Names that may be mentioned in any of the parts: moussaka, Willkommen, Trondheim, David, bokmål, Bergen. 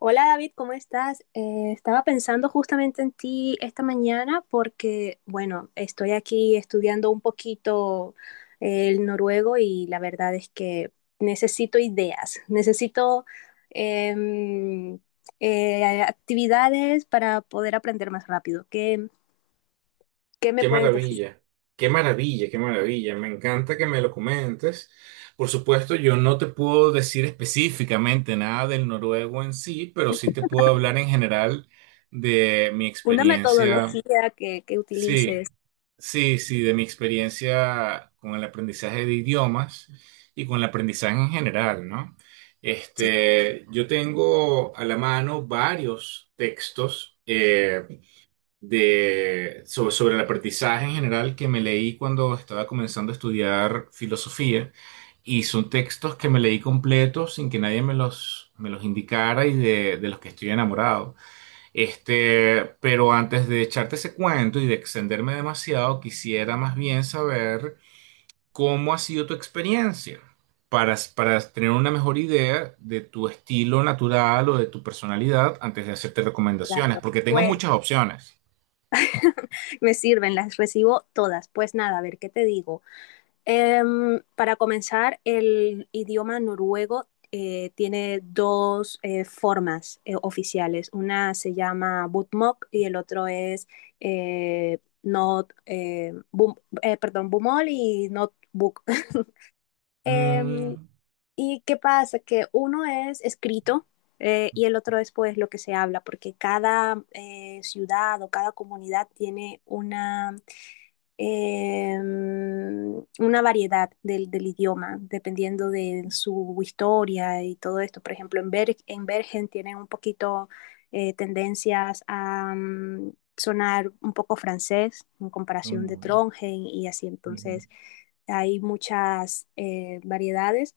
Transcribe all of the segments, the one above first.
Hola David, ¿cómo estás? Estaba pensando justamente en ti esta mañana porque, bueno, estoy aquí estudiando un poquito el noruego y la verdad es que necesito ideas, necesito em, actividades para poder aprender más rápido. ¿Qué me Qué puedes decir? maravilla, qué maravilla, qué maravilla. Me encanta que me lo comentes. Por supuesto, yo no te puedo decir específicamente nada del noruego en sí, pero sí te puedo hablar en general de mi Una experiencia. metodología que Sí, utilices. sí, sí, de mi experiencia con el aprendizaje de idiomas y con el aprendizaje en general, ¿no? Sí, Este, yo tengo a la mano varios textos. De, sobre, sobre el aprendizaje en general que me leí cuando estaba comenzando a estudiar filosofía. Y son textos que me leí completos sin que nadie me los indicara y de los que estoy enamorado. Este, pero antes de echarte ese cuento y de extenderme demasiado, quisiera más bien saber cómo ha sido tu experiencia para tener una mejor idea de tu estilo natural o de tu personalidad antes de hacerte recomendaciones, claro. porque tengo Pues, muchas opciones. me sirven, las recibo todas. Pues nada, a ver, ¿qué te digo? Em, para comenzar, el idioma noruego tiene dos formas oficiales. Una se llama bokmål y el otro es not, bum- perdón, bumol y not book. Em, Mm, ¿Y qué pasa? Que uno es escrito y el otro es pues lo que se habla, porque cada ciudad o cada comunidad tiene eh, una variedad del idioma, dependiendo de su historia y todo esto. Por ejemplo, en Bergen tienen un poquito tendencias a sonar un poco francés en comparación de mm, Trondheim y así. ujú. Entonces, hay muchas variedades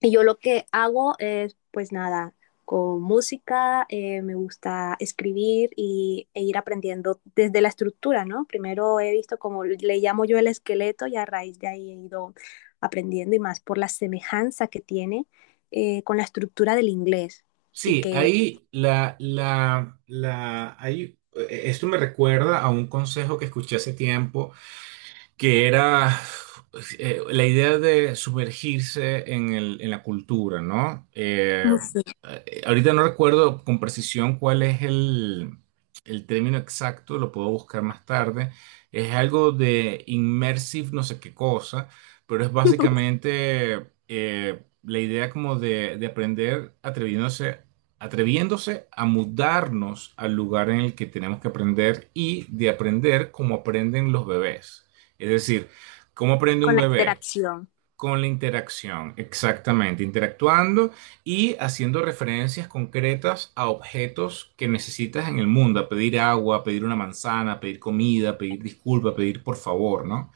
y yo lo que hago es, pues nada, con música, me gusta escribir y, e ir aprendiendo desde la estructura, ¿no? Primero he visto como le llamo yo el esqueleto y a raíz de ahí he ido aprendiendo y más por la semejanza que tiene con la estructura del inglés y Sí, que ahí esto me recuerda a un consejo que escuché hace tiempo que era la idea de sumergirse en en la cultura, ¿no? Ahorita no recuerdo con precisión cuál es el término exacto, lo puedo buscar más tarde. Es algo de immersive no sé qué cosa, pero es básicamente la idea como de aprender atreviéndose atreviéndose a mudarnos al lugar en el que tenemos que aprender y de aprender como aprenden los bebés. Es decir, ¿cómo aprende un con la bebé? interacción, Con la interacción, exactamente, interactuando y haciendo referencias concretas a objetos que necesitas en el mundo, a pedir agua, a pedir una manzana, a pedir comida, a pedir disculpa, a pedir por favor, ¿no?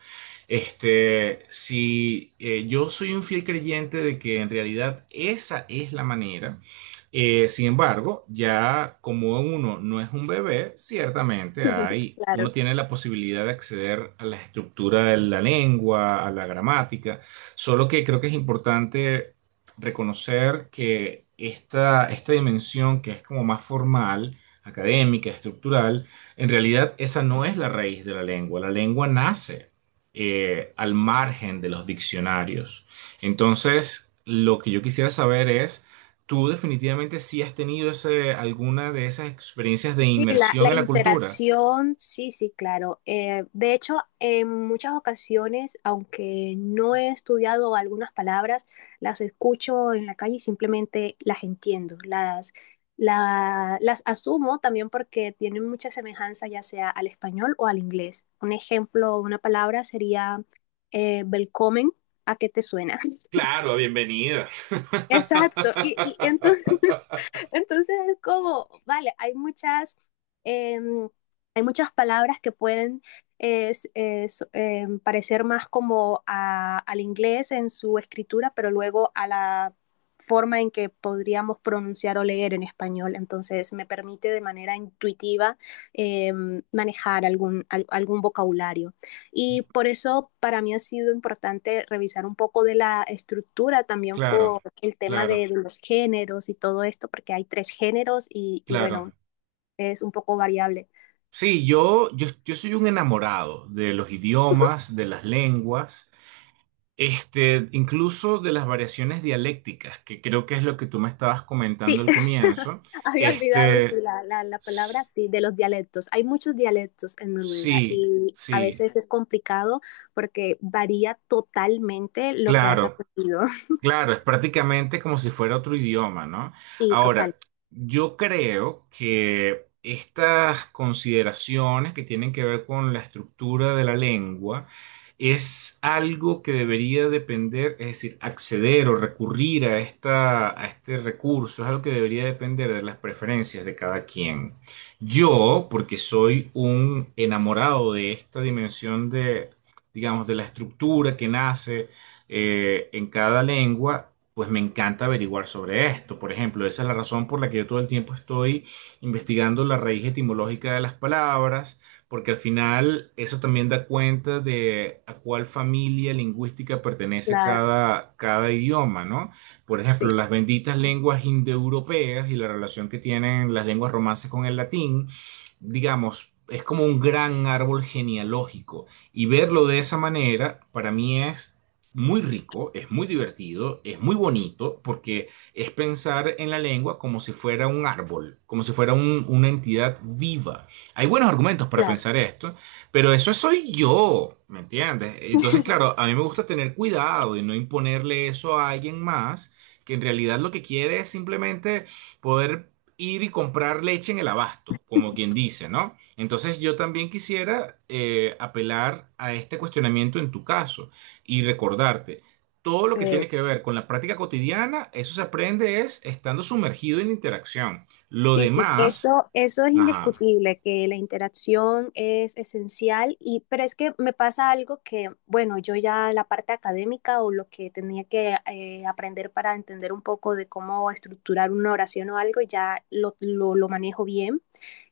Este, si yo soy un fiel creyente de que en realidad esa es la manera, sin embargo, ya como uno no es un bebé, ciertamente hay, uno claro. tiene la posibilidad de acceder a la estructura de la lengua, a la gramática. Solo que creo que es importante reconocer que esta dimensión que es como más formal, académica, estructural, en realidad esa no es la raíz de la lengua. La lengua nace al margen de los diccionarios. Entonces, lo que yo quisiera saber es, ¿tú definitivamente sí has tenido alguna de esas experiencias de Sí, la, inmersión la en la cultura? interacción, sí, sí, claro. De hecho, en muchas ocasiones, aunque no he estudiado algunas palabras, las escucho en la calle y simplemente las entiendo, las asumo también porque tienen mucha semejanza ya sea al español o al inglés. Un ejemplo, una palabra sería "Willkommen", ¿a qué te suena? Claro, bienvenida. Exacto, y entonces... Entonces es como, vale, eh, hay muchas palabras que pueden parecer más como al inglés en su escritura, pero luego a la forma en que podríamos pronunciar o leer en español. Entonces me permite de manera intuitiva eh, manejar algún vocabulario. Y por eso para mí ha sido importante revisar un poco de la estructura también Claro, por el tema de claro. los géneros y todo esto, porque hay tres géneros y Claro. bueno, es un poco variable. Sí, yo soy un enamorado de los idiomas, de las lenguas, este, incluso de las variaciones dialécticas, que creo que es lo que tú me estabas Sí, comentando al comienzo. había olvidado sí, Este, palabra, s- sí, de los dialectos. Hay muchos dialectos en Noruega sí, y a sí, veces es complicado porque varía totalmente lo que has claro. aprendido. Claro, es prácticamente como si fuera otro idioma, ¿no? Sí, total, Ahora, yo creo que estas consideraciones que tienen que ver con la estructura de la lengua es algo que debería depender, es decir, acceder o recurrir a a este recurso, es algo que debería depender de las preferencias de cada quien. Yo, porque soy un enamorado de esta dimensión de, digamos, de la estructura que nace en cada lengua, pues me encanta averiguar sobre esto. Por ejemplo, esa es la razón por la que yo todo el tiempo estoy investigando la raíz etimológica de las palabras, porque al final eso también da cuenta de a cuál familia lingüística pertenece claro, cada idioma, ¿no? Por sí, ejemplo, las benditas lenguas indoeuropeas y la relación que tienen las lenguas romances con el latín, digamos, es como un gran árbol genealógico. Y verlo de esa manera, para mí es muy rico, es muy divertido, es muy bonito, porque es pensar en la lengua como si fuera un árbol, como si fuera una entidad viva. Hay buenos argumentos para claro. pensar esto, pero eso soy yo, ¿me entiendes? Entonces, claro, a mí me gusta tener cuidado y no imponerle eso a alguien más, que en realidad lo que quiere es simplemente poder ir y comprar leche en el abasto, como quien dice, ¿no? Entonces yo también quisiera apelar a este cuestionamiento en tu caso y recordarte. Todo lo que eh, tiene que ver con la práctica cotidiana, eso se aprende es estando sumergido en interacción. Lo Sí, sí, demás, eso es ajá, indiscutible, que la interacción es esencial y, pero es que me pasa algo que, bueno, yo ya la parte académica o lo que tenía que aprender para entender un poco de cómo estructurar una oración o algo, ya lo manejo bien.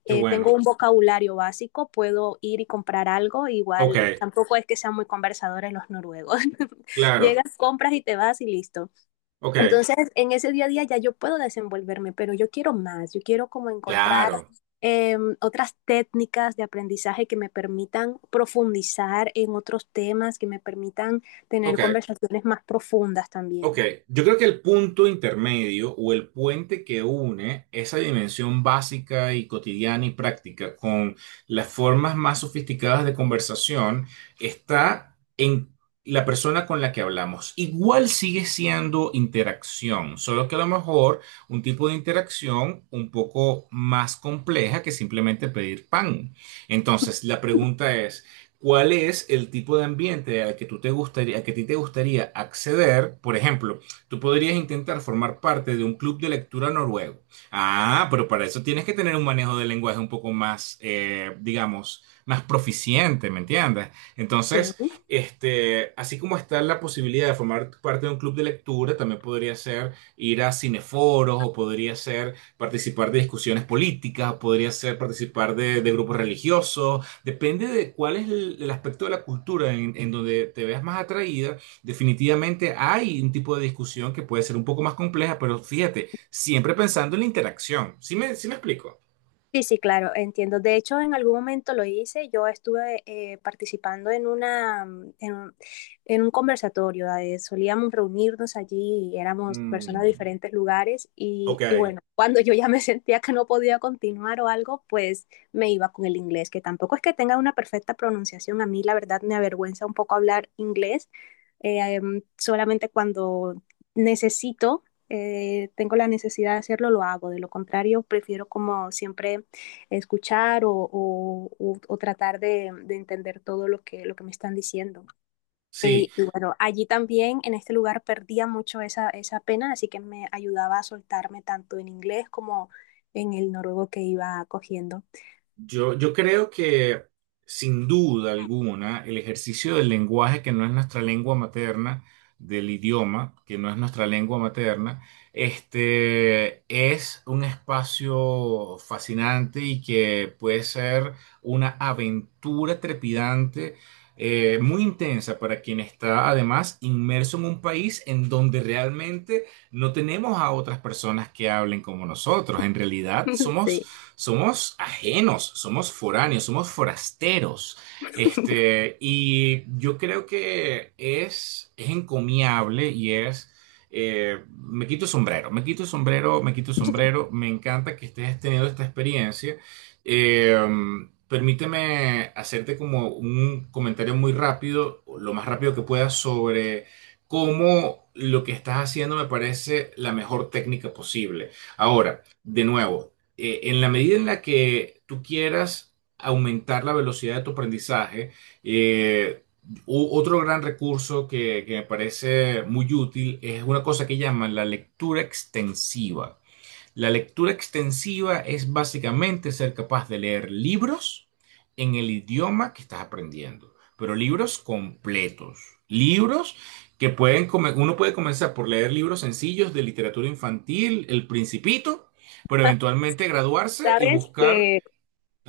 qué Tengo bueno. un vocabulario básico, puedo ir y comprar algo, Ok, igual tampoco es que sean muy conversadores los noruegos. claro, Llegas, compras y te vas y listo. ok, Entonces, en ese día a día ya yo puedo desenvolverme, pero yo quiero más, yo quiero como encontrar claro, otras técnicas de aprendizaje que me permitan profundizar en otros temas, que me permitan tener ok. conversaciones más profundas Ok, también. yo creo que el punto intermedio o el puente que une esa dimensión básica y cotidiana y práctica con las formas más sofisticadas de conversación está en la persona con la que hablamos. Igual sigue siendo interacción, solo que a lo mejor un tipo de interacción un poco más compleja que simplemente pedir pan. Entonces, la pregunta es cuál es el tipo de ambiente al que tú te gustaría, al que a ti te gustaría acceder. Por ejemplo, tú podrías intentar formar parte de un club de lectura noruego. Ah, pero para eso tienes que tener un manejo del lenguaje un poco más, digamos, más proficiente, ¿me entiendes? Sí. Entonces, este, así como está la posibilidad de formar parte de un club de lectura, también podría ser ir a cineforos o podría ser participar de discusiones políticas, o podría ser participar de grupos religiosos. Depende de cuál es el aspecto de la cultura en donde te veas más atraída. Definitivamente hay un tipo de discusión que puede ser un poco más compleja, pero fíjate, siempre pensando en la interacción. Sí me explico? Sí, sí, claro, entiendo. De hecho, en algún momento lo hice. Yo estuve participando en una, mm, en un conversatorio. Solíamos reunirnos allí y éramos personas de Mm, diferentes lugares. ok, Y bueno, cuando yo ya me sentía que no podía continuar o algo, pues me iba con el inglés, que tampoco es que tenga una perfecta pronunciación. A mí, la verdad, me avergüenza un poco hablar inglés. Solamente cuando necesito, tengo la necesidad de hacerlo, lo hago. De lo contrario, prefiero como siempre escuchar o tratar de entender todo lo que me están diciendo. sí. Y bueno, allí también en este lugar perdía mucho esa, esa pena, así que me ayudaba a soltarme tanto en inglés como en el noruego que iba cogiendo. Yo creo que sin duda alguna el ejercicio del lenguaje que no es nuestra lengua materna, del idioma que no es nuestra lengua materna, este es un espacio fascinante y que puede ser una aventura trepidante, muy intensa para quien está además inmerso en un país en donde realmente no tenemos a otras personas que hablen como nosotros. En realidad somos Sí. somos ajenos, somos foráneos, somos forasteros. Este, y yo creo que es encomiable y es, me quito el sombrero, me quito el sombrero, me quito el sombrero, me encanta que estés teniendo esta experiencia. Eh, permíteme hacerte como un comentario muy rápido, lo más rápido que pueda, sobre cómo lo que estás haciendo me parece la mejor técnica posible. Ahora, de nuevo, en la medida en la que tú quieras aumentar la velocidad de tu aprendizaje, eh, otro gran recurso que me parece muy útil es una cosa que llaman la lectura extensiva. La lectura extensiva es básicamente ser capaz de leer libros en el idioma que estás aprendiendo, pero libros completos, libros que pueden uno puede comenzar por leer libros sencillos de literatura infantil, El Principito, pero eventualmente graduarse y Sabes buscar, que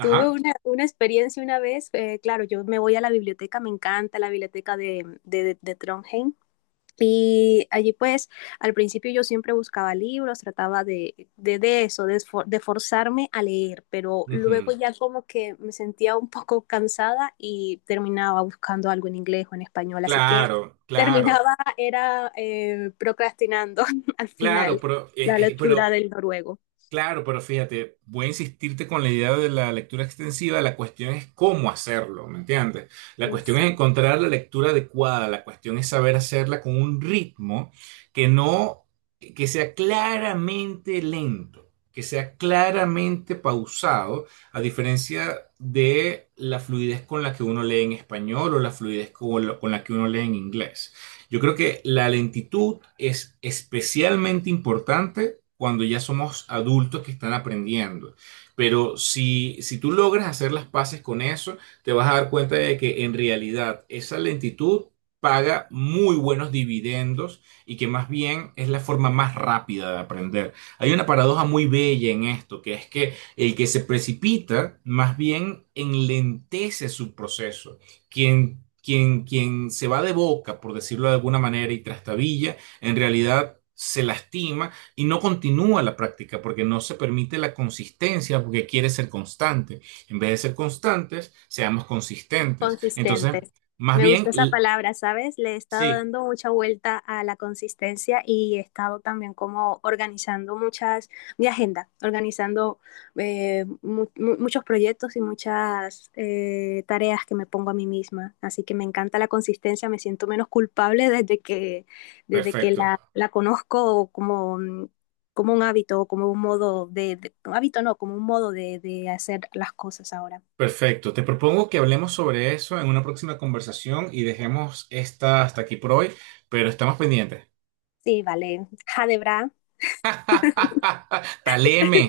tuve una experiencia una vez, claro, yo me voy a la biblioteca, me encanta la biblioteca de Trondheim. Y allí pues al principio yo siempre buscaba libros, trataba de eso, de, de forzarme a leer, pero luego ujú. ya como que me sentía un poco cansada y terminaba buscando algo en inglés o en español, así que Claro, claro, terminaba, era procrastinando al claro, final la lectura pero del noruego. claro, pero fíjate, voy a insistirte con la idea de la lectura extensiva, la cuestión es cómo hacerlo, ¿me entiendes? La Mm, cuestión es sí. encontrar la lectura adecuada, la cuestión es saber hacerla con un ritmo que no, que sea claramente lento, que sea claramente pausado, a diferencia de la fluidez con la que uno lee en español o la fluidez con la que uno lee en inglés. Yo creo que la lentitud es especialmente importante cuando ya somos adultos que están aprendiendo. Pero si tú logras hacer las paces con eso, te vas a dar cuenta de que en realidad esa lentitud paga muy buenos dividendos y que más bien es la forma más rápida de aprender. Hay una paradoja muy bella en esto, que es que el que se precipita más bien enlentece su proceso. Quien quien se va de boca, por decirlo de alguna manera, y trastabilla, en realidad se lastima y no continúa la práctica porque no se permite la consistencia porque quiere ser constante. En vez de ser constantes, seamos consistentes. Entonces, Consistentes. más Me bien, gusta esa palabra, ¿sabes? Le he estado sí, dando mucha vuelta a la consistencia y he estado también como organizando muchas, mi agenda, organizando muchos proyectos y muchas tareas que me pongo a mí misma. Así que me encanta la consistencia, me siento menos culpable desde que perfecto. la conozco como, mm, como un hábito, como un modo un hábito no, como un modo de hacer las cosas ahora. Perfecto. Te propongo que hablemos sobre eso en una próxima conversación y dejemos esta hasta aquí por hoy, pero estamos pendientes. Sí, vale. Jadebra. Taleme.